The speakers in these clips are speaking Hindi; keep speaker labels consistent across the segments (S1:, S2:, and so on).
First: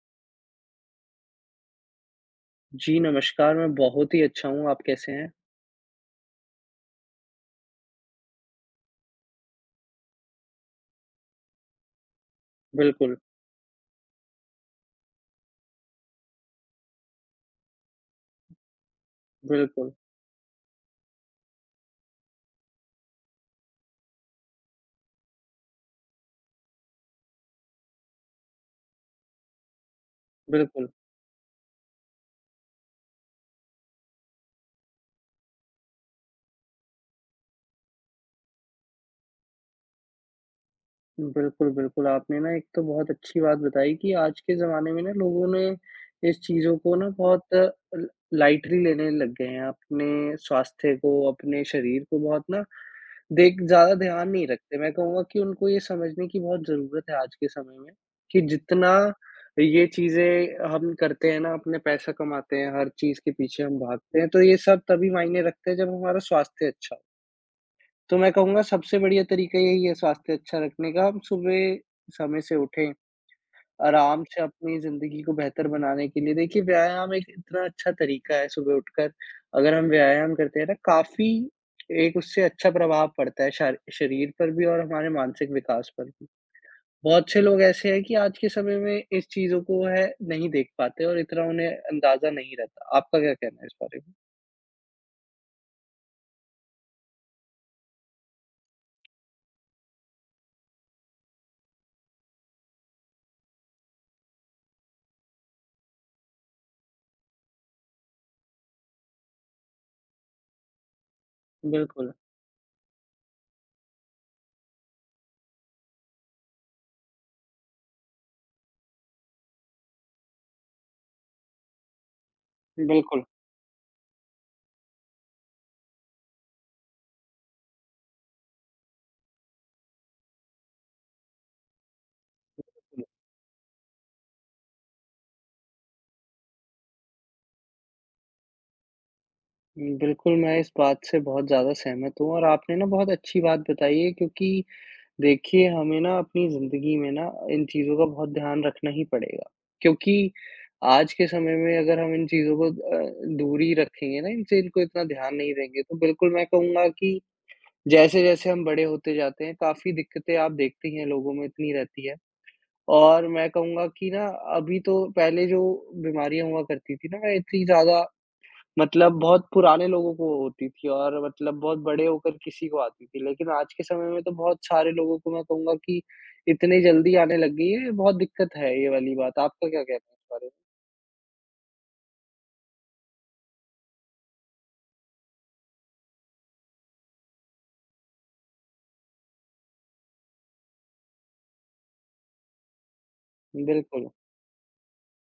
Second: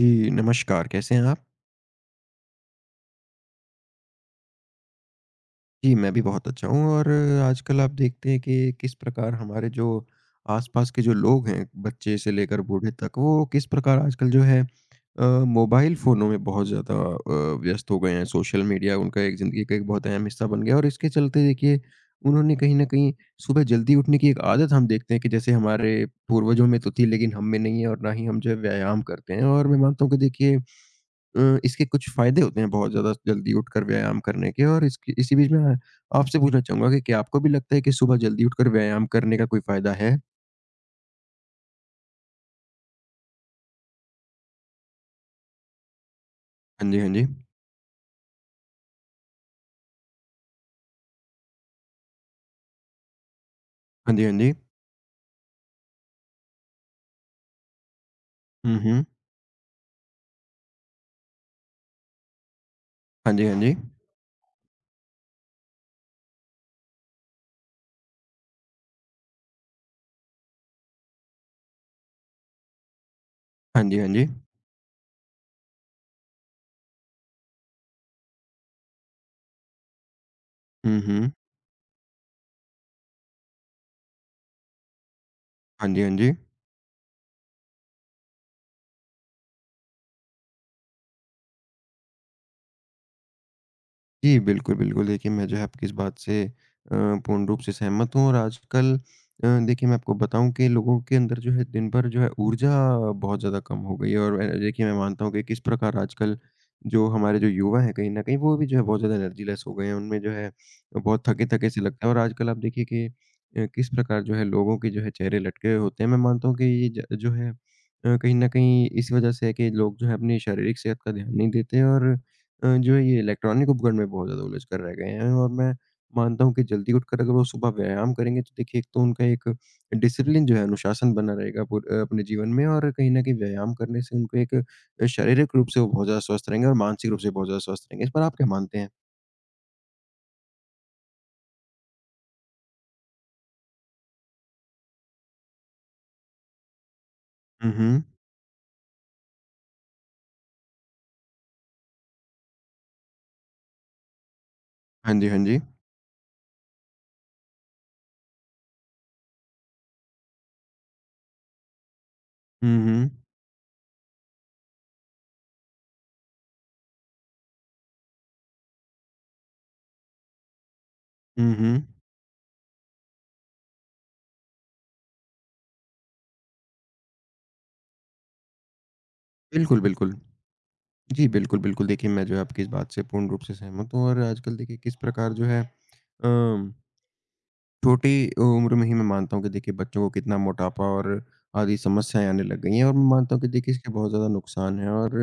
S1: जी, नमस्कार, कैसे हैं आप?
S2: जी, नमस्कार, मैं बहुत ही अच्छा हूँ, आप कैसे हैं?
S1: जी, मैं भी बहुत अच्छा हूँ और आजकल आप देखते हैं कि किस प्रकार हमारे जो आस-पास के जो लोग हैं, बच्चे से लेकर बूढ़े तक,
S2: बिल्कुल,
S1: वो किस प्रकार आजकल जो है अ, मोबाइल फ़ोनों में बहुत ज़्यादा व्यस्त हो गए हैं। सोशल मीडिया उनका एक ज़िंदगी का एक
S2: बिल्कुल,
S1: बहुत अहम हिस्सा बन गया है और इसके चलते देखिए, उन्होंने कहीं न कहीं सुबह जल्दी उठने की एक आदत हम देखते हैं कि जैसे हमारे पूर्वजों में तो थी, लेकिन हम में नहीं है और ना ही हम जो है व्यायाम करते हैं और मैं मानता हूँ कि देखिए
S2: बिल्कुल।
S1: इसके कुछ फ़ायदे होते हैं बहुत ज़्यादा जल्दी उठकर व्यायाम करने के और इसकी इसी बीच में मैं आपसे पूछना चाहूँगा कि क्या आपको भी लगता है कि सुबह जल्दी उठकर व्यायाम करने का कोई फ़ायदा है?
S2: बिल्कुल, बिल्कुल। आपने ना एक तो बहुत अच्छी बात बताई कि आज के ज़माने में ना लोगों ने इस चीज़ों
S1: हाँ
S2: को
S1: जी, हाँ
S2: ना
S1: जी।
S2: बहुत ल लाइटली लेने लग गए हैं। अपने स्वास्थ्य को, अपने शरीर को बहुत ना देख ज़्यादा
S1: हाँ जी,
S2: ध्यान
S1: हाँ
S2: नहीं
S1: जी।
S2: रखते। मैं कहूँगा कि उनको ये समझने की बहुत ज़रूरत है आज के समय में कि
S1: हुँ,
S2: जितना
S1: हुँ।
S2: ये चीज़ें हम करते हैं ना, अपने पैसा कमाते हैं, हर चीज़ के
S1: हाँ जी, हाँ
S2: पीछे
S1: जी।
S2: हम भागते हैं, तो ये सब तभी मायने रखते हैं जब हमारा स्वास्थ्य अच्छा हो। तो मैं कहूँगा सबसे बढ़िया तरीका यही है स्वास्थ्य अच्छा रखने का, हम सुबह समय से उठें,
S1: हाँ जी, हाँ
S2: आराम
S1: जी।
S2: से अपनी ज़िंदगी को बेहतर बनाने के लिए देखिए व्यायाम एक इतना अच्छा तरीका है सुबह उठकर अगर हम व्यायाम करते हैं ना
S1: हुँ,
S2: काफ़ी
S1: हुँ।
S2: एक उससे अच्छा प्रभाव पड़ता है शार शरीर पर भी और हमारे मानसिक
S1: हाँ
S2: विकास
S1: जी,
S2: पर
S1: हाँ
S2: भी।
S1: जी।
S2: बहुत से लोग ऐसे हैं कि आज के समय में इस चीज़ों को है नहीं देख पाते और इतना उन्हें अंदाज़ा नहीं रहता। आपका क्या कहना है इस बारे में?
S1: जी, बिल्कुल, बिल्कुल। देखिए, मैं जो है आपकी इस बात से अ, पूर्ण रूप से सहमत हूँ और आजकल देखिए मैं आपको बताऊँ कि लोगों के अंदर जो है दिन भर जो है ऊर्जा बहुत ज़्यादा कम हो गई है और देखिए मैं मानता हूँ कि किस प्रकार आजकल जो हमारे जो युवा हैं कहीं न कहीं वो भी जो है बहुत ज़्यादा एनर्जी लेस हो गए हैं। उनमें जो है बहुत थके-थके से लगता है
S2: बिल्कुल,
S1: और आजकल आप देखिए कि किस प्रकार जो है लोगों के जो है चेहरे लटके हुए होते हैं। मैं मानता हूँ कि ये ज जो है कहीं न कहीं इस वज़ह से है कि लोग जो है अपनी शारीरिक सेहत का ध्यान नहीं देते और जो है ये
S2: बिल्कुल।
S1: इलेक्ट्रॉनिक उपकरण में बहुत ज़्यादा उलझ कर रह गए हैं और मैं मानता हूँ कि जल्दी उठकर अगर वो सुबह व्यायाम करेंगे तो देखिए एक तो उनका एक डिसिप्लिन जो है अनुशासन बना रहेगा अपने जीवन में और कहीं ना कहीं व्यायाम करने से उनको एक शारीरिक रूप से वो बहुत ज़्यादा स्वस्थ रहेंगे और मानसिक रूप से बहुत ज़्यादा स्वस्थ रहेंगे इस पर आप क्या मानते हैं।
S2: बिल्कुल, मैं इस बात से बहुत ज़्यादा सहमत हूँ और आपने ना बहुत अच्छी बात बताई है, क्योंकि देखिए, हमें ना अपनी ज़िंदगी में ना इन
S1: हुँ,
S2: चीज़ों
S1: हुँ,
S2: का बहुत ध्यान रखना ही पड़ेगा। क्योंकि आज के समय में अगर हम इन चीज़ों को दूर ही रखेंगे ना इनसे, इनको इतना
S1: हाँ जी,
S2: ध्यान
S1: हाँ
S2: नहीं
S1: जी।
S2: देंगे, तो बिल्कुल मैं कहूँगा कि जैसे-जैसे हम बड़े होते जाते हैं, काफ़ी दिक्कतें आप देखते ही हैं लोगों में इतनी रहती है।
S1: हुँ, हुँ,
S2: और मैं कहूँगा कि ना अभी तो पहले जो बीमारियाँ हुआ करती थी ना, मैं इतनी ज़्यादा मतलब बहुत पुराने लोगों को होती थी और
S1: हुँ,
S2: मतलब बहुत
S1: हुँ।
S2: बड़े होकर किसी को आती थी। लेकिन आज के समय में तो बहुत सारे लोगों को मैं कहूँगा कि इतनी जल्दी आने लग गई है, बहुत दिक्कत है ये वाली बात। आपका
S1: बिल्कुल,
S2: क्या कहना
S1: बिल्कुल।
S2: है इस बारे
S1: जी, बिल्कुल, बिल्कुल देखिए मैं जो है आपकी इस बात से पूर्ण रूप से सहमत हूँ और आजकल देखिए किस प्रकार जो है अम छोटी उम्र में ही मैं मानता हूँ कि देखिए बच्चों को कितना मोटापा और आदि समस्याएं आने लग गई हैं और मैं मानता हूँ कि
S2: में?
S1: देखिए इसके
S2: बिल्कुल,
S1: बहुत ज़्यादा नुकसान है और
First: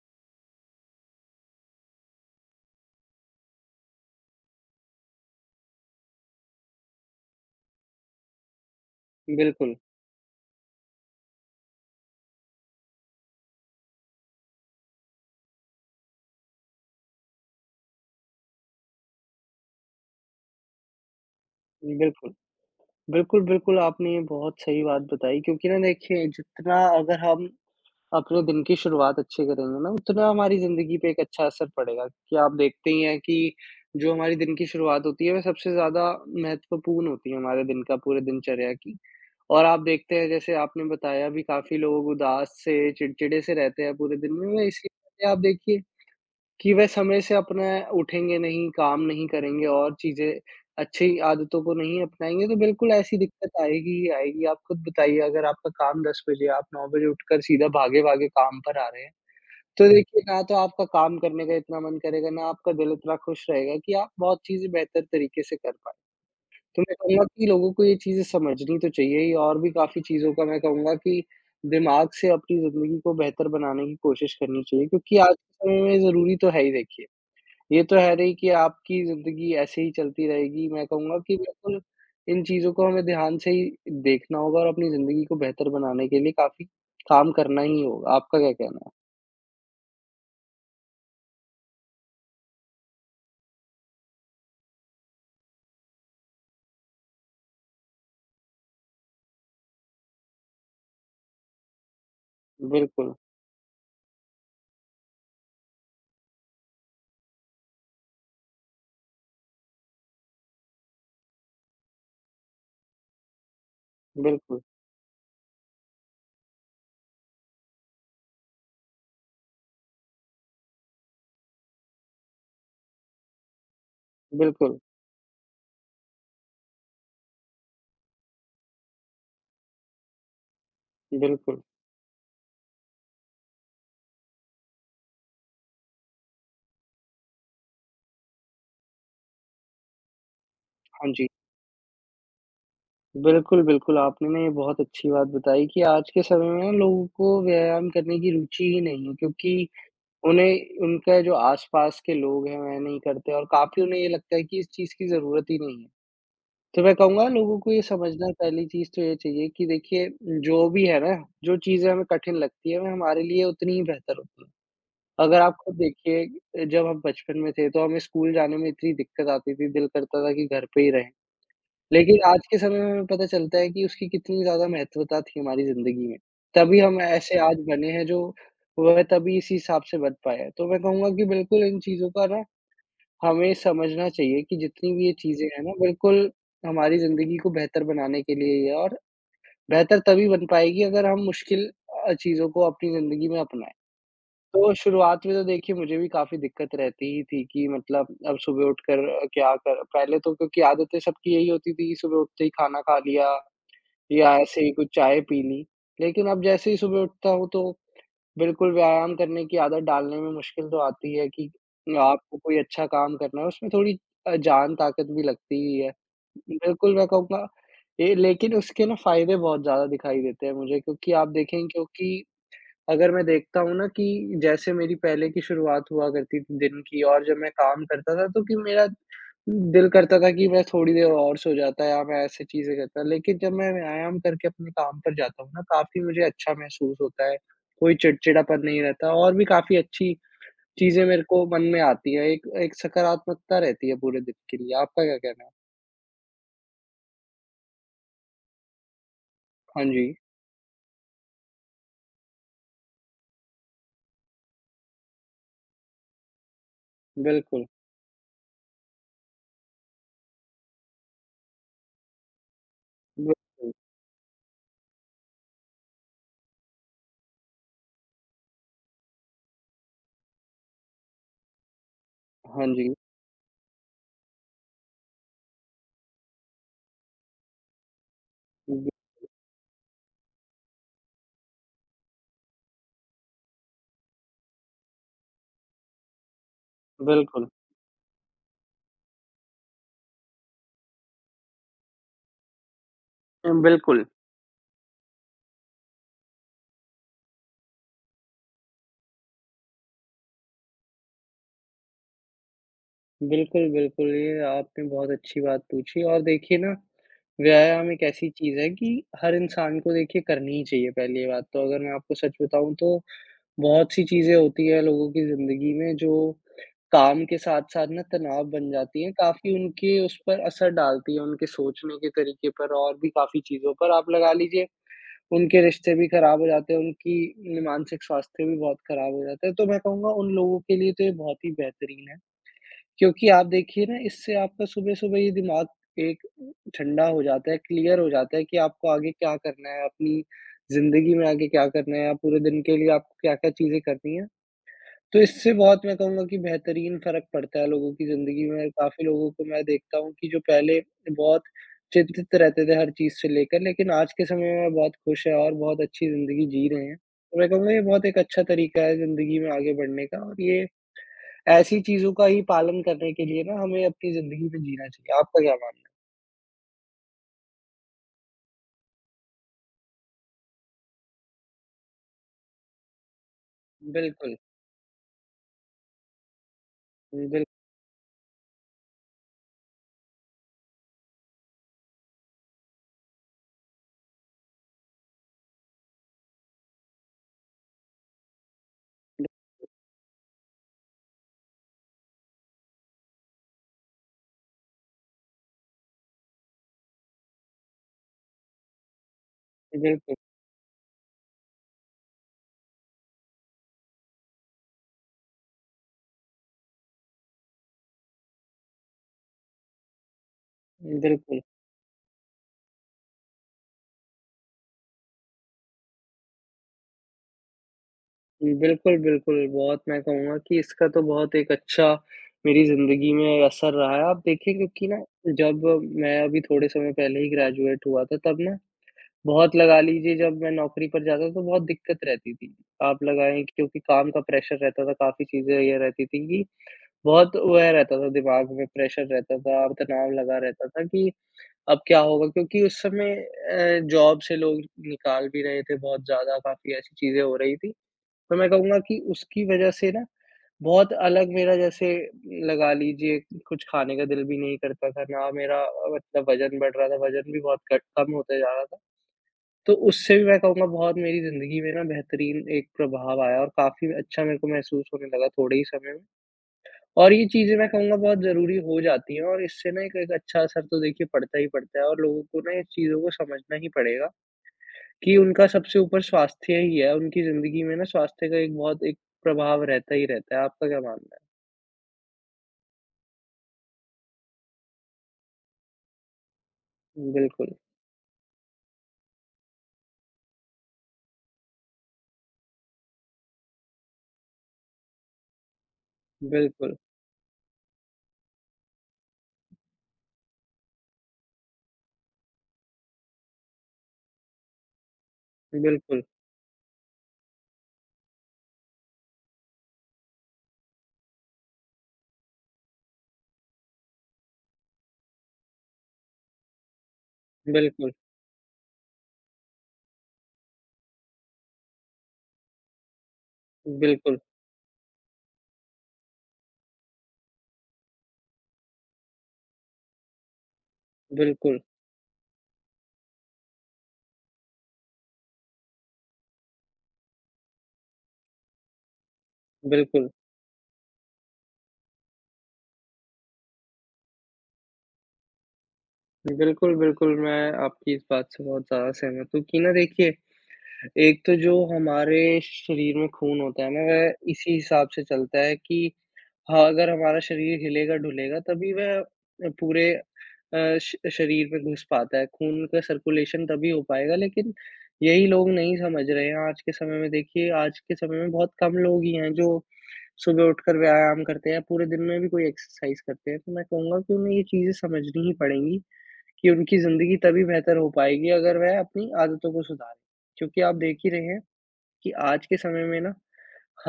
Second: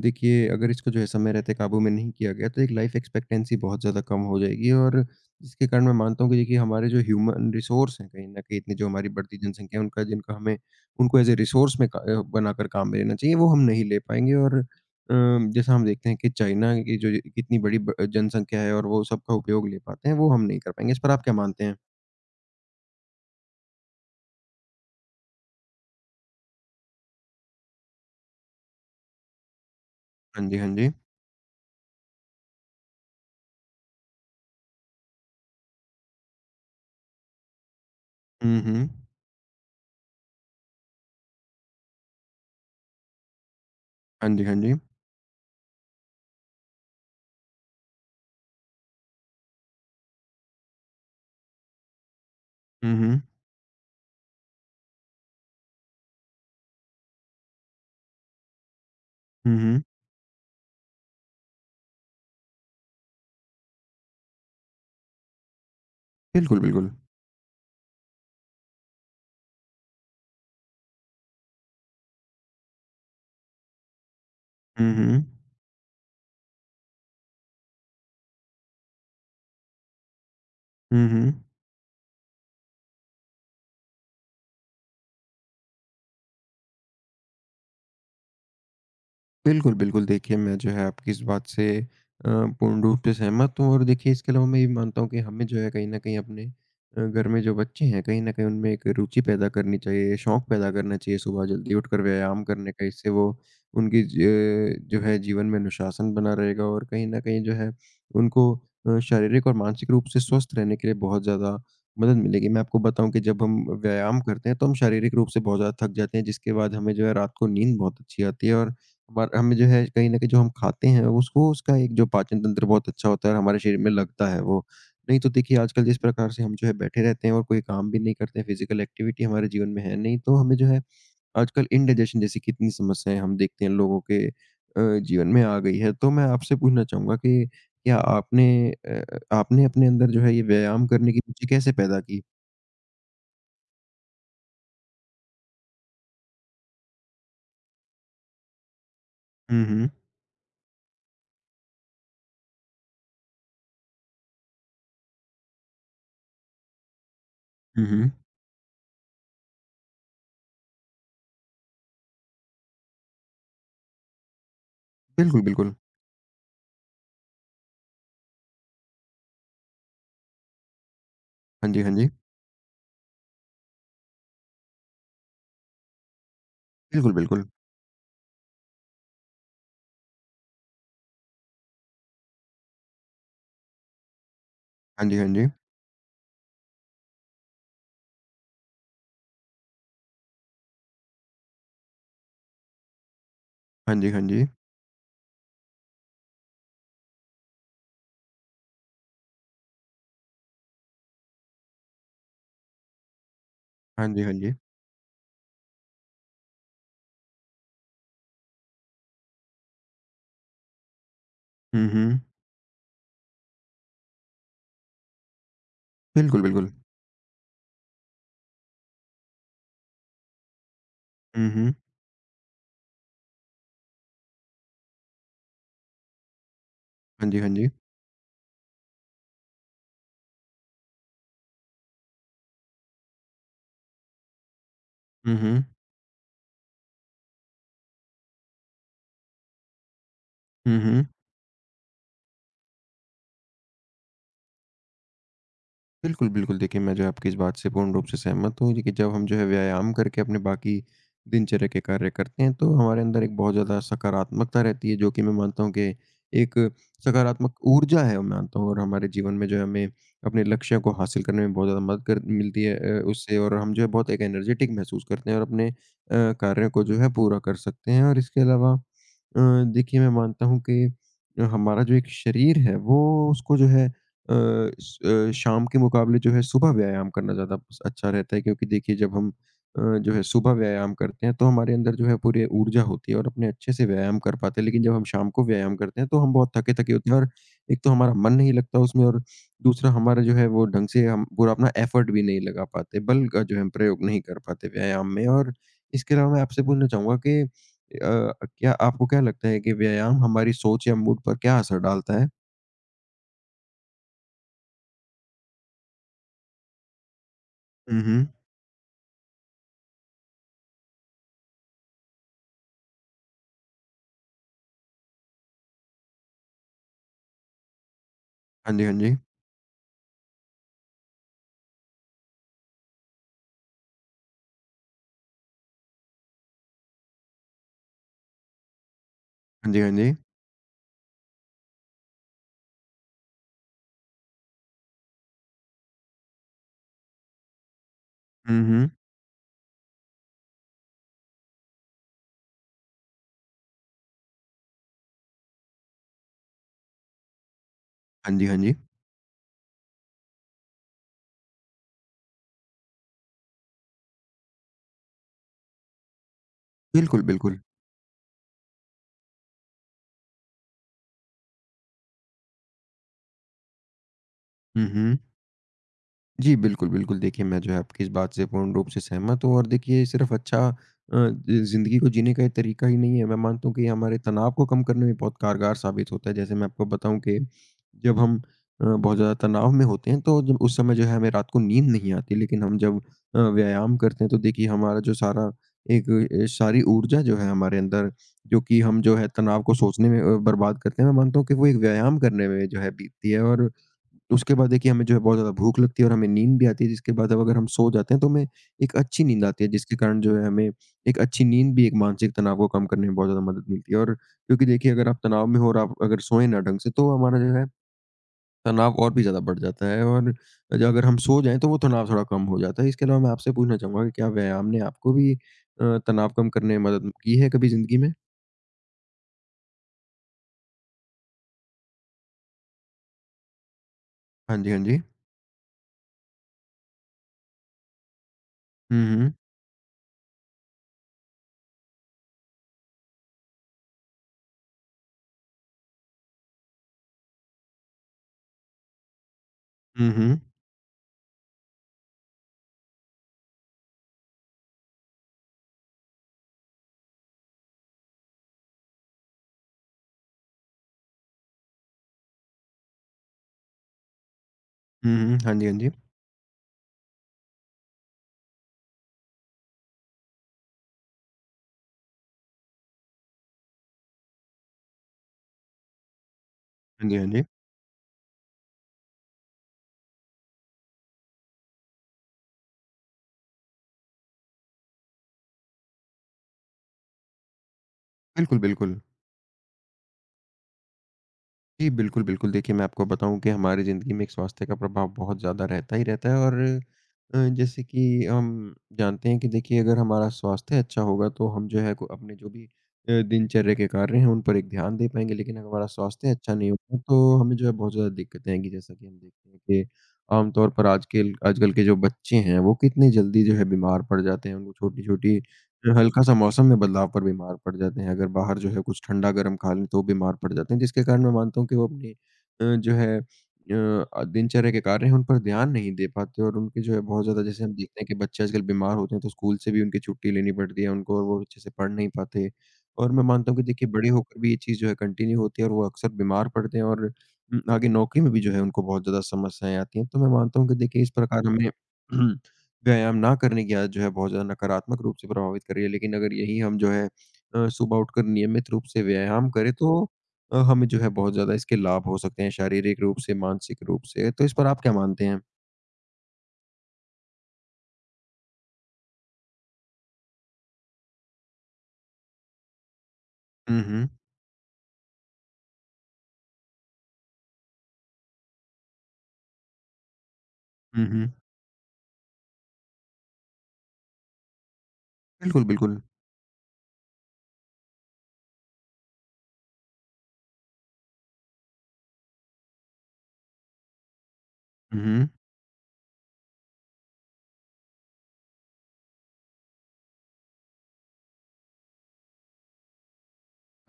S1: देखिए अगर इसको जो है समय रहते काबू में नहीं किया गया तो एक लाइफ एक्सपेक्टेंसी बहुत ज़्यादा कम हो जाएगी और जिसके कारण मैं मानता हूँ कि देखिए हमारे जो ह्यूमन रिसोर्स हैं कहीं ना कहीं इतनी जो हमारी बढ़ती
S2: बिल्कुल,
S1: जनसंख्या है उनका जिनका हमें उनको एज ए रिसोर्स में बनाकर काम में लेना चाहिए वो हम नहीं ले पाएंगे और जैसा हम देखते हैं कि चाइना की जो कितनी बड़ी जनसंख्या है और वो सबका उपयोग ले पाते हैं वो हम नहीं कर पाएंगे इस पर आप क्या मानते हैं।
S2: बिल्कुल। बिल्कुल, बिल्कुल, आपने ये बहुत सही बात बताई, क्योंकि ना देखिए जितना अगर हम अपने दिन की शुरुआत अच्छी करेंगे ना, उतना
S1: हाँ जी,
S2: हमारी
S1: हाँ जी।
S2: ज़िंदगी पे एक अच्छा असर पड़ेगा। कि आप देखते ही हैं कि जो हमारी दिन की शुरुआत होती है, वह सबसे ज़्यादा महत्वपूर्ण होती है हमारे दिन का, पूरे
S1: हुँ,
S2: दिनचर्या
S1: हुँ।
S2: की। और आप देखते हैं जैसे आपने बताया भी, काफ़ी लोग उदास से, चिड़चिड़े से रहते हैं पूरे
S1: हाँ
S2: दिन
S1: जी,
S2: में,
S1: हाँ
S2: वह
S1: जी।
S2: इसकी वजह आप देखिए कि वह समय से अपना उठेंगे नहीं, काम नहीं करेंगे और चीज़ें अच्छी आदतों को नहीं अपनाएँगे, तो बिल्कुल
S1: हुँ,
S2: ऐसी
S1: हुँ।
S2: दिक्कत आएगी ही आएगी। आप खुद बताइए, अगर आपका काम 10 बजे, आप 9 बजे उठकर सीधा भागे-भागे काम पर आ रहे हैं,
S1: हुँ, हुँ।
S2: तो देखिए ना तो आपका काम करने का इतना मन करेगा, ना आपका दिल इतना खुश रहेगा कि आप बहुत चीज़ें बेहतर तरीके से कर पाएँ।
S1: बिल्कुल,
S2: तो
S1: बिल्कुल।
S2: मैं कहूँगा कि लोगों को ये चीज़ें समझनी तो चाहिए ही, और भी काफ़ी चीज़ों का मैं कहूँगा कि दिमाग से अपनी ज़िंदगी को बेहतर बनाने की कोशिश करनी चाहिए,
S1: हुँ,
S2: क्योंकि
S1: हुँ।
S2: आज के समय में ज़रूरी तो है ही देखिए। ये तो है रही कि आपकी ज़िंदगी ऐसे ही चलती रहेगी। मैं
S1: हुँ,
S2: कहूँगा
S1: हुँ।
S2: कि बिल्कुल इन चीज़ों को हमें ध्यान से ही देखना होगा और अपनी ज़िंदगी को बेहतर बनाने के लिए काफ़ी काम करना ही होगा। आपका क्या कहना है?
S1: बिल्कुल, बिल्कुल। देखिए, मैं जो है आपकी इस बात से अ, पूर्ण रूप से सहमत हूँ और देखिए इसके अलावा मैं ये भी मानता हूँ कि हमें जो है कहीं न कहीं अपने घर में जो बच्चे हैं, कहीं न कहीं उनमें एक रुचि पैदा करनी चाहिए, शौक पैदा करना चाहिए सुबह जल्दी उठकर व्यायाम करने का। इससे
S2: बिल्कुल,
S1: वो उनकी ज जो है जीवन में अनुशासन बना रहेगा और कहीं न कहीं जो है उनको शारीरिक और मानसिक रूप से स्वस्थ रहने के लिए बहुत ज़्यादा मदद मिलेगी। मैं आपको बताऊँ कि जब हम व्यायाम करते हैं,
S2: बिल्कुल,
S1: तो हम शारीरिक रूप से बहुत ज़्यादा थक जाते हैं, जिसके बाद हमें जो है रात को नींद बहुत अच्छी आती है और हमार हमें जो है कहीं न कहीं जो हम खाते हैं उसको उसका एक जो पाचन तंत्र बहुत अच्छा होता है और हमारे शरीर में लगता है वो।
S2: बिल्कुल,
S1: नहीं तो देखिए आजकल जिस प्रकार से हम जो है बैठे रहते हैं और कोई काम भी नहीं करते हैं, फ़िज़िकल एक्टिविटी हमारे जीवन में है नहीं तो हमें जो है
S2: बिल्कुल।
S1: आजकल इंडाइजेशन जैसी कितनी समस्याएँ हम देखते हैं लोगों के जीवन में आ गई है। तो मैं आपसे पूछना चाहूँगा कि आपने अपने अंदर जो है ये व्यायाम
S2: हाँ
S1: करने की
S2: जी।
S1: रुचि कैसे पैदा की?
S2: बिल्कुल, बिल्कुल, आपने ना ये बहुत अच्छी बात बताई कि आज के समय में ना लोगों को व्यायाम करने की रुचि ही नहीं है,
S1: हुँ,
S2: क्योंकि
S1: हुँ।
S2: उन्हें उनका जो आस-पास के लोग हैं वह नहीं करते और काफ़ी उन्हें ये लगता है कि इस चीज़ की ज़रूरत ही नहीं है। तो मैं कहूँगा लोगों को ये
S1: हुँ, हुँ।
S2: समझना पहली चीज़ तो ये चाहिए कि देखिए जो भी है ना, जो चीज़ें हमें कठिन लगती है वो हमारे लिए उतनी ही बेहतर होती है। अगर
S1: बिल्कुल,
S2: आप
S1: बिल्कुल।
S2: खुद देखिए, जब हम बचपन में थे तो हमें स्कूल जाने में इतनी दिक्कत आती थी, दिल करता था कि घर पे ही रहें।
S1: हाँ जी, हाँ जी।
S2: लेकिन आज के समय में हमें पता चलता है कि उसकी कितनी ज़्यादा महत्वता थी हमारी ज़िंदगी में। तभी हम
S1: बिल्कुल,
S2: ऐसे
S1: बिल्कुल।
S2: आज बने हैं, जो वह तभी इसी हिसाब से बन पाए हैं। तो मैं कहूँगा कि बिल्कुल इन चीज़ों का ना हमें समझना चाहिए कि जितनी भी
S1: हाँ
S2: ये
S1: जी, हाँ
S2: चीज़ें
S1: जी।
S2: हैं ना, बिल्कुल हमारी ज़िंदगी को बेहतर बनाने के लिए ही है और बेहतर तभी बन पाएगी अगर हम मुश्किल चीज़ों को अपनी ज़िंदगी में अपनाएँ।
S1: हाँ जी, हाँ जी।
S2: तो शुरुआत में तो देखिए मुझे भी काफ़ी दिक्कत रहती ही थी कि मतलब अब सुबह उठकर क्या कर, पहले तो क्योंकि आदतें सबकी यही होती थी कि सुबह उठते ही खाना खा लिया
S1: हाँ जी, हाँ
S2: या
S1: जी।
S2: ऐसे ही कुछ चाय पी ली। लेकिन अब जैसे ही सुबह उठता हूँ तो बिल्कुल, व्यायाम करने की आदत डालने में मुश्किल तो आती है कि
S1: हुँ, हुँ।
S2: आपको कोई अच्छा काम करना है, उसमें थोड़ी जान ताकत भी लगती ही है।
S1: बिल्कुल, बिल्कुल।
S2: बिल्कुल, मैं कहूँगा ये, लेकिन उसके ना फ़ायदे बहुत ज़्यादा दिखाई देते हैं मुझे, क्योंकि आप
S1: हुँ,
S2: देखें,
S1: हुँ।
S2: क्योंकि अगर मैं देखता हूँ ना कि जैसे मेरी पहले की शुरुआत हुआ करती थी दिन की, और
S1: हाँ
S2: जब
S1: जी, हाँ
S2: मैं
S1: जी।
S2: काम करता था, तो कि मेरा दिल करता था कि मैं थोड़ी देर और सो जाता या मैं ऐसी चीज़ें करता। लेकिन जब मैं व्यायाम करके अपने काम पर
S1: हुँ,
S2: जाता हूँ ना,
S1: हुँ।
S2: काफ़ी मुझे अच्छा महसूस होता है, कोई चिड़चिड़ापन नहीं रहता और भी काफ़ी अच्छी
S1: हुँ, हुँ।
S2: चीज़ें मेरे को मन में आती हैं। एक एक सकारात्मकता रहती है पूरे दिन के लिए। आपका क्या कहना है?
S1: बिल्कुल, बिल्कुल। देखिए, मैं जो है आपकी इस बात से पूर्ण रूप से सहमत हूँ। देखिए, जब हम जो है
S2: हाँ
S1: व्यायाम
S2: जी,
S1: करके अपने बाकी दिनचर्या के कार्य करते हैं, तो हमारे अंदर एक बहुत ज़्यादा सकारात्मकता रहती है, जो कि मैं मानता हूँ कि एक सकारात्मक
S2: बिल्कुल,
S1: ऊर्जा है, मैं मानता हूँ और हमारे जीवन में जो है हमें अपने लक्ष्य को हासिल करने में बहुत ज़्यादा मदद कर मिलती है उससे और हम
S2: बिल्कुल।
S1: जो है बहुत एक एनर्जेटिक महसूस करते हैं और अपने कार्यों को जो है पूरा कर सकते हैं और इसके अलावा देखिए मैं मानता हूँ कि हमारा जो एक शरीर
S2: हाँ
S1: है,
S2: जी,
S1: वो उसको जो है अ, शाम के मुकाबले जो है सुबह व्यायाम करना ज़्यादा पस अच्छा रहता है क्योंकि
S2: बि
S1: देखिए जब हम अ, जो है सुबह व्यायाम करते हैं तो हमारे अंदर जो है पूरी ऊर्जा होती है और अपने अच्छे से व्यायाम कर पाते हैं। लेकिन जब हम शाम को व्यायाम करते हैं तो हम बहुत थके-थके होते हैं और
S2: बिल्कुल।
S1: एक तो हमारा मन नहीं लगता उसमें और दूसरा हमारा जो है वो ढंग से हम पूरा अपना एफर्ट भी नहीं लगा पाते, बल का जो है हम प्रयोग
S2: बिल्कुल।
S1: नहीं कर पाते व्यायाम में। और इसके अलावा मैं आपसे पूछना चाहूँगा कि क्या आपको क्या लगता है कि व्यायाम हमारी सोच या मूड पर क्या असर डालता है?
S2: बिल्कुल, बिल्कुल, ये आपने बहुत अच्छी बात पूछी, और देखिए ना, व्यायाम
S1: हुँ,
S2: एक
S1: हुँ।
S2: ऐसी चीज़ है कि हर इंसान को देखिए करनी ही चाहिए पहली बात तो। अगर मैं आपको सच बताऊँ तो बहुत सी चीज़ें होती हैं लोगों की ज़िंदगी में जो काम के साथ-साथ ना तनाव बन
S1: हाँ जी, हाँ
S2: जाती हैं,
S1: जी।
S2: काफ़ी उनके उस पर असर डालती है, उनके सोचने के तरीके पर और भी काफ़ी चीज़ों पर। आप लगा लीजिए उनके रिश्ते भी खराब हो जाते हैं, उनकी मानसिक स्वास्थ्य भी बहुत खराब हो जाता है। तो
S1: हाँ
S2: मैं
S1: जी, हाँ
S2: कहूँगा
S1: जी।
S2: उन लोगों के लिए तो ये बहुत ही बेहतरीन है। क्योंकि आप देखिए ना, इससे आपका सुबह-सुबह ये दिमाग एक ठंडा हो जाता है, क्लियर हो जाता है कि
S1: हुँ,
S2: आपको
S1: हुँ।
S2: आगे क्या करना है, अपनी ज़िंदगी में आगे क्या करना है या पूरे दिन के लिए आपको क्या-क्या चीज़ें करनी हैं। तो इससे बहुत मैं कहूँगा कि बेहतरीन फ़र्क पड़ता है लोगों की
S1: हाँ
S2: ज़िंदगी
S1: जी, हाँ
S2: में।
S1: जी।
S2: काफ़ी लोगों को मैं देखता हूँ कि जो पहले बहुत चिंतित रहते थे हर चीज़ से लेकर, लेकिन आज के समय में बहुत खुश हैं और बहुत अच्छी ज़िंदगी जी रहे हैं।
S1: बिल्कुल,
S2: तो मैं
S1: बिल्कुल।
S2: कहूँगा ये बहुत एक अच्छा तरीका है ज़िंदगी में आगे बढ़ने का, और ये ऐसी चीज़ों का ही पालन करने के लिए ना हमें अपनी ज़िंदगी में
S1: हुँ,
S2: जीना
S1: हुँ।
S2: चाहिए। आपका क्या मानना
S1: जी, बिल्कुल, बिल्कुल। देखिए, मैं जो है आपकी इस बात से पूर्ण रूप से सहमत हूँ और देखिए सिर्फ़ अच्छा ज़िंदगी को जीने का ये तरीका ही नहीं है। मैं मानता हूँ कि ये
S2: है?
S1: हमारे
S2: बिल्कुल,
S1: तनाव को कम करने में बहुत कारगर साबित होता है। जैसे मैं आपको बताऊँ कि
S2: बिल
S1: जब हम बहुत ज़्यादा तनाव में होते हैं तो जब उस समय जो है हमें रात को नींद नहीं आती। लेकिन हम जब व्यायाम करते हैं तो देखिए हमारा जो सारा सारी ऊर्जा जो है हमारे अंदर जो कि हम जो है तनाव को सोचने में बर्बाद करते हैं। मैं मानता हूँ कि वो एक व्यायाम करने में जो है बीतती है और उसके बाद देखिए हमें जो है बहुत ज़्यादा भूख लगती है और हमें नींद भी आती है जिसके बाद अब अगर हम सो जाते हैं तो हमें एक अच्छी नींद आती है जिसके
S2: बिल्कुल,
S1: कारण जो है हमें एक अच्छी नींद भी एक मानसिक तनाव को कम करने में बहुत ज़्यादा मदद मिलती है और क्योंकि देखिए अगर आप तनाव में हो और आप अगर सोए ना ढंग से तो हमारा जो है तनाव और भी ज़्यादा बढ़ जाता है और जो अगर हम सो
S2: बिल्कुल,
S1: जाएं तो वो तनाव थोड़ा कम हो जाता है। इसके अलावा मैं आपसे पूछना चाहूँगा कि क्या व्यायाम ने आपको भी तनाव कम करने में मदद की है कभी ज़िंदगी में?
S2: बिल्कुल, बिल्कुल। बहुत मैं कहूँगा कि इसका तो बहुत एक अच्छा मेरी ज़िंदगी में असर रहा है। आप देखिए,
S1: हाँ जी, हाँ
S2: क्योंकि ना
S1: जी।
S2: जब मैं अभी थोड़े समय पहले ही ग्रेजुएट हुआ था तब ना,
S1: हुँ, हुँ।
S2: बहुत लगा लीजिए, जब मैं नौकरी पर जाता था तो बहुत दिक्कत रहती थी। आप लगाएँ, क्योंकि काम का प्रेशर रहता था, काफ़ी चीज़ें ये रहती थी कि बहुत वह रहता था दिमाग में, प्रेशर रहता था और
S1: हुँ,
S2: तनाव लगा
S1: हुँ।
S2: रहता था कि अब क्या होगा, क्योंकि उस समय जॉब से लोग निकाल भी रहे थे बहुत ज़्यादा, काफ़ी ऐसी चीज़ें हो रही थी। तो मैं कहूँगा कि उसकी वज़ह से ना बहुत अलग मेरा, जैसे लगा लीजिए कुछ खाने का दिल भी नहीं करता था,
S1: हुँ,
S2: ना
S1: हुँ। हाँ
S2: मेरा
S1: जी, हाँ जी।
S2: मतलब वज़न बढ़ रहा था, वज़न भी बहुत घट कम होता जा रहा था। तो उससे भी मैं कहूँगा बहुत मेरी ज़िंदगी में ना बेहतरीन एक प्रभाव आया और काफ़ी अच्छा मेरे को महसूस होने लगा थोड़े ही समय में।
S1: हाँ
S2: और
S1: जी, हाँ
S2: ये
S1: जी।
S2: चीज़ें मैं कहूँगा बहुत ज़रूरी हो जाती हैं, और इससे ना एक एक अच्छा असर तो देखिए पड़ता ही पड़ता है, और लोगों को ना इस चीज़ों को समझना ही पड़ेगा कि उनका सबसे ऊपर स्वास्थ्य ही है। उनकी ज़िंदगी में ना स्वास्थ्य का एक
S1: बिल्कुल,
S2: बहुत
S1: बिल्कुल।
S2: एक प्रभाव रहता ही रहता है। आपका क्या मानना
S1: जी, बिल्कुल, बिल्कुल। देखिए, मैं आपको बताऊँ कि हमारी ज़िंदगी में एक स्वास्थ्य का प्रभाव बहुत ज़्यादा रहता ही रहता है और
S2: है? बिल्कुल,
S1: जैसे कि हम जानते हैं कि देखिए अगर हमारा स्वास्थ्य अच्छा होगा तो हम जो है को अपने जो भी दिनचर्या के कार्य हैं, उन पर एक ध्यान दे पाएँगे। लेकिन अगर हमारा स्वास्थ्य अच्छा नहीं
S2: बिल्कुल,
S1: होगा तो हमें जो है बहुत ज़्यादा दिक्कतें आएँगी। जैसा कि हम देखते हैं कि आम तौर पर आजकल आजकल के जो बच्चे हैं, वो कितनी जल्दी जो है बीमार पड़ जाते हैं। उनको छोटी-छोटी
S2: बिल्कुल,
S1: हल्का-सा मौसम में बदलाव पर बीमार पड़ जाते हैं। अगर बाहर जो है कुछ ठंडा गरम खा लें तो वो बीमार पड़ जाते हैं, जिसके कारण मैं मानता हूँ कि वो अपनी अ, जो है अ अ, दिनचर्या के कार्य हैं उन पर ध्यान नहीं दे पाते और उनके जो है बहुत ज़्यादा जैसे हम
S2: बिल्कुल,
S1: देखते हैं कि बच्चे आजकल बीमार होते हैं तो स्कूल से भी उनकी छुट्टी लेनी पड़ती है उनको और वो अच्छे से पढ़ नहीं पाते। और मैं मानता हूँ कि देखिए बड़े
S2: बिल्कुल,
S1: होकर भी ये चीज़ जो है कंटिन्यू होती है और वो अक्सर बीमार पड़ते हैं और आगे नौकरी में भी जो है उनको बहुत ज़्यादा समस्याएँ आती हैं। तो मैं मानता हूँ कि देखिए इस प्रकार
S2: बिल्कुल,
S1: हमें व्यायाम ना करने की आदत जो है बहुत ज़्यादा नकारात्मक रूप से प्रभावित कर रही है। लेकिन अगर यही हम जो है सुबह उठकर नियमित रूप से व्यायाम करें तो
S2: बिल्कुल।
S1: हमें जो है बहुत ज़्यादा इसके लाभ हो सकते हैं शारीरिक रूप से, मानसिक रूप से। तो इस पर आप क्या मानते हैं?
S2: बिल्कुल, बिल्कुल, मैं आपकी इस बात से बहुत ज़्यादा सहमत हूँ कि ना देखिए, एक तो जो हमारे शरीर में खून होता है
S1: हुँ,
S2: ना,
S1: हुँ।
S2: वह इसी हिसाब से चलता है कि हाँ, अगर हमारा शरीर हिलेगा-डुलेगा तभी वह पूरे श
S1: हुँ, हुँ।
S2: शरीर में घुस पाता है, खून का सर्कुलेशन तभी हो पाएगा, लेकिन यही लोग
S1: बिल्कुल,
S2: नहीं
S1: बिल्कुल।
S2: समझ रहे हैं आज के समय में देखिए, आज के समय में बहुत कम लोग ही हैं जो सुबह उठकर व्यायाम करते हैं, पूरे दिन में भी कोई एक्सरसाइज करते हैं। तो मैं कहूँगा कि उन्हें ये चीज़ें
S1: हुँ,
S2: समझनी
S1: हुँ।
S2: ही पड़ेंगी कि उनकी ज़िंदगी तभी बेहतर हो पाएगी अगर वह अपनी आदतों को सुधारें। क्योंकि आप देख ही रहे हैं कि आज के समय में ना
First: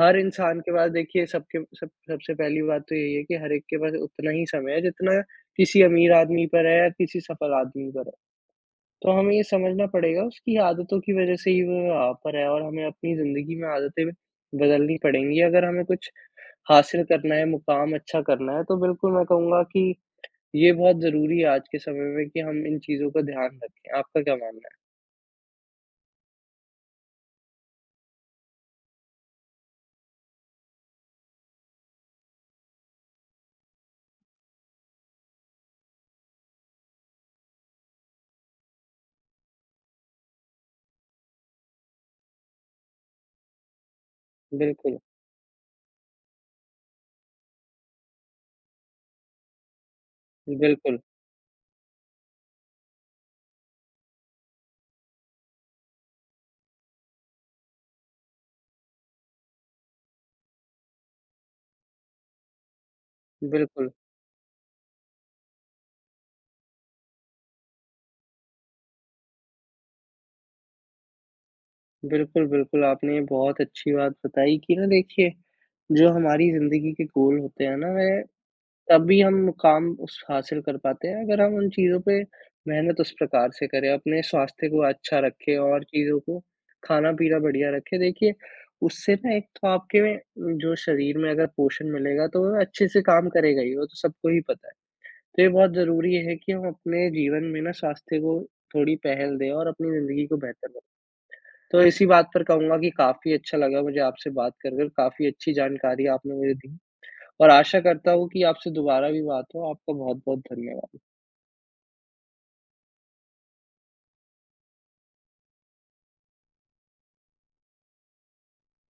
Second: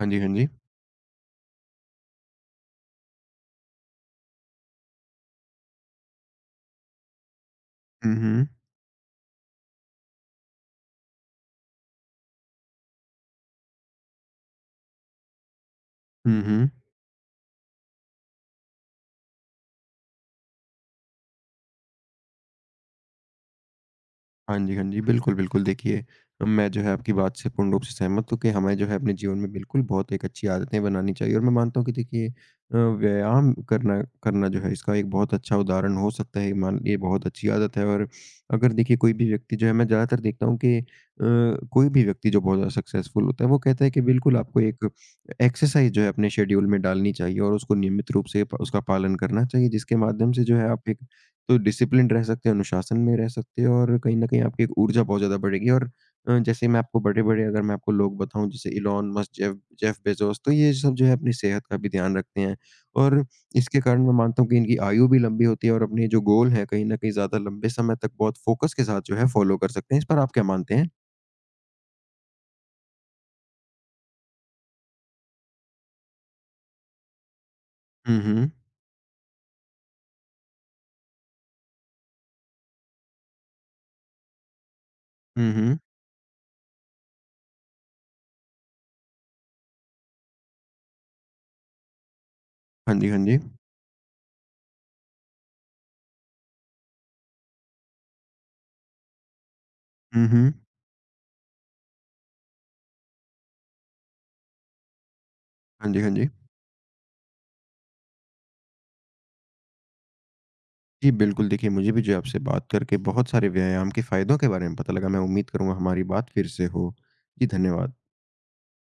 S1: हाँ जी, हाँ जी।
S2: इंसान के पास देखिए सबके सब सबसे पहली बात तो यही है कि हर एक के पास उतना ही समय है जितना किसी अमीर आदमी पर है या किसी सफल आदमी पर है।
S1: हुँ, हुँ।
S2: तो हमें ये समझना पड़ेगा उसकी आदतों की वज़ह से ही वो यहाँ पर है और हमें अपनी ज़िंदगी में आदतें बदलनी पड़ेंगी। अगर हमें कुछ
S1: हुँ, हुँ।
S2: हासिल करना है, मुकाम अच्छा करना है, तो बिल्कुल मैं कहूँगा कि ये बहुत ज़रूरी है आज के समय में कि हम इन चीज़ों का ध्यान रखें। आपका क्या
S1: हाँ
S2: मानना
S1: जी, हाँ जी। बिल्कुल, बिल्कुल। देखिए, मैं जो है आपकी बात से पूर्ण रूप से सहमत हूँ कि हमें जो है अपने जीवन में बिल्कुल बहुत एक अच्छी आदतें बनानी चाहिए और मैं मानता हूँ कि देखिए व्यायाम करना करना जो है इसका एक बहुत अच्छा उदाहरण हो सकता है। मान ये बहुत अच्छी आदत है और अगर देखिए कोई भी व्यक्ति जो है मैं ज़्यादातर देखता हूँ कि कोई भी व्यक्ति जो बहुत ज़्यादा सक्सेसफुल होता है वो कहता है कि बिल्कुल
S2: है?
S1: आपको एक
S2: बिल्कुल,
S1: एक्सरसाइज़ जो है अपने शेड्यूल में डालनी चाहिए और उसको नियमित रूप से प उसका पालन करना चाहिए जिसके माध्यम से जो है आप एक
S2: बिल्कुल,
S1: तो डिसिप्लिन रह सकते हैं, अनुशासन में रह सकते हैं और कहीं न कहीं आपकी एक ऊर्जा बहुत ज़्यादा बढ़ेगी और जैसे मैं आपको बड़े-बड़े अगर मैं आपको लोग बताऊँ जैसे Elon Musk, Jeff Jeff Bezos तो ये सब जो है अपनी सेहत का भी ध्यान रखते हैं और इसके
S2: बिल्कुल।
S1: कारण मैं मानता हूँ कि इनकी आयु भी लंबी होती है और अपने जो गोल हैं कहीं न कहीं ज़्यादा लंबे समय तक बहुत फ़ोकस के साथ जो है फ़ॉलो कर सकते हैं। इस पर आप क्या मानते हैं?
S2: बिल्कुल, बिल्कुल, आपने ये बहुत अच्छी बात बताई कि ना देखिए, जो हमारी ज़िंदगी के गोल होते हैं ना,
S1: हुँ,
S2: वह
S1: हुँ।
S2: तभी हम काम उस हासिल कर पाते हैं, अगर हम उन चीज़ों पे मेहनत उस प्रकार से करें, अपने स्वास्थ्य को अच्छा
S1: हुँ,
S2: रखें
S1: हुँ।
S2: और चीज़ों को खाना-पीना बढ़िया रखें। देखिए, उससे ना एक तो आपके में जो शरीर में अगर पोषण मिलेगा, तो वह अच्छे
S1: हाँ
S2: से
S1: जी, हाँ
S2: काम
S1: जी।
S2: करेगा ही, वो तो सबको ही पता है। तो ये बहुत ज़रूरी है कि हम अपने जीवन में ना स्वास्थ्य को थोड़ी पहल दें और अपनी
S1: हुँ,
S2: ज़िंदगी को
S1: हुँ।
S2: बेहतर, तो इसी बात पर कहूँगा कि काफ़ी अच्छा लगा मुझे आपसे बात कर कर, काफ़ी अच्छी
S1: हाँ जी,
S2: जानकारी
S1: हाँ जी।
S2: आपने मुझे दी और आशा करता हूँ कि आपसे दोबारा भी बात हो। आपका बहुत-बहुत धन्यवाद।
S1: जी, बिल्कुल। देखिए, मुझे भी जो है आपसे बात करके बहुत सारे व्यायाम के फ़ायदों के बारे में पता लगा। मैं उम्मीद करूँगा हमारी बात फिर से हो। जी, धन्यवाद।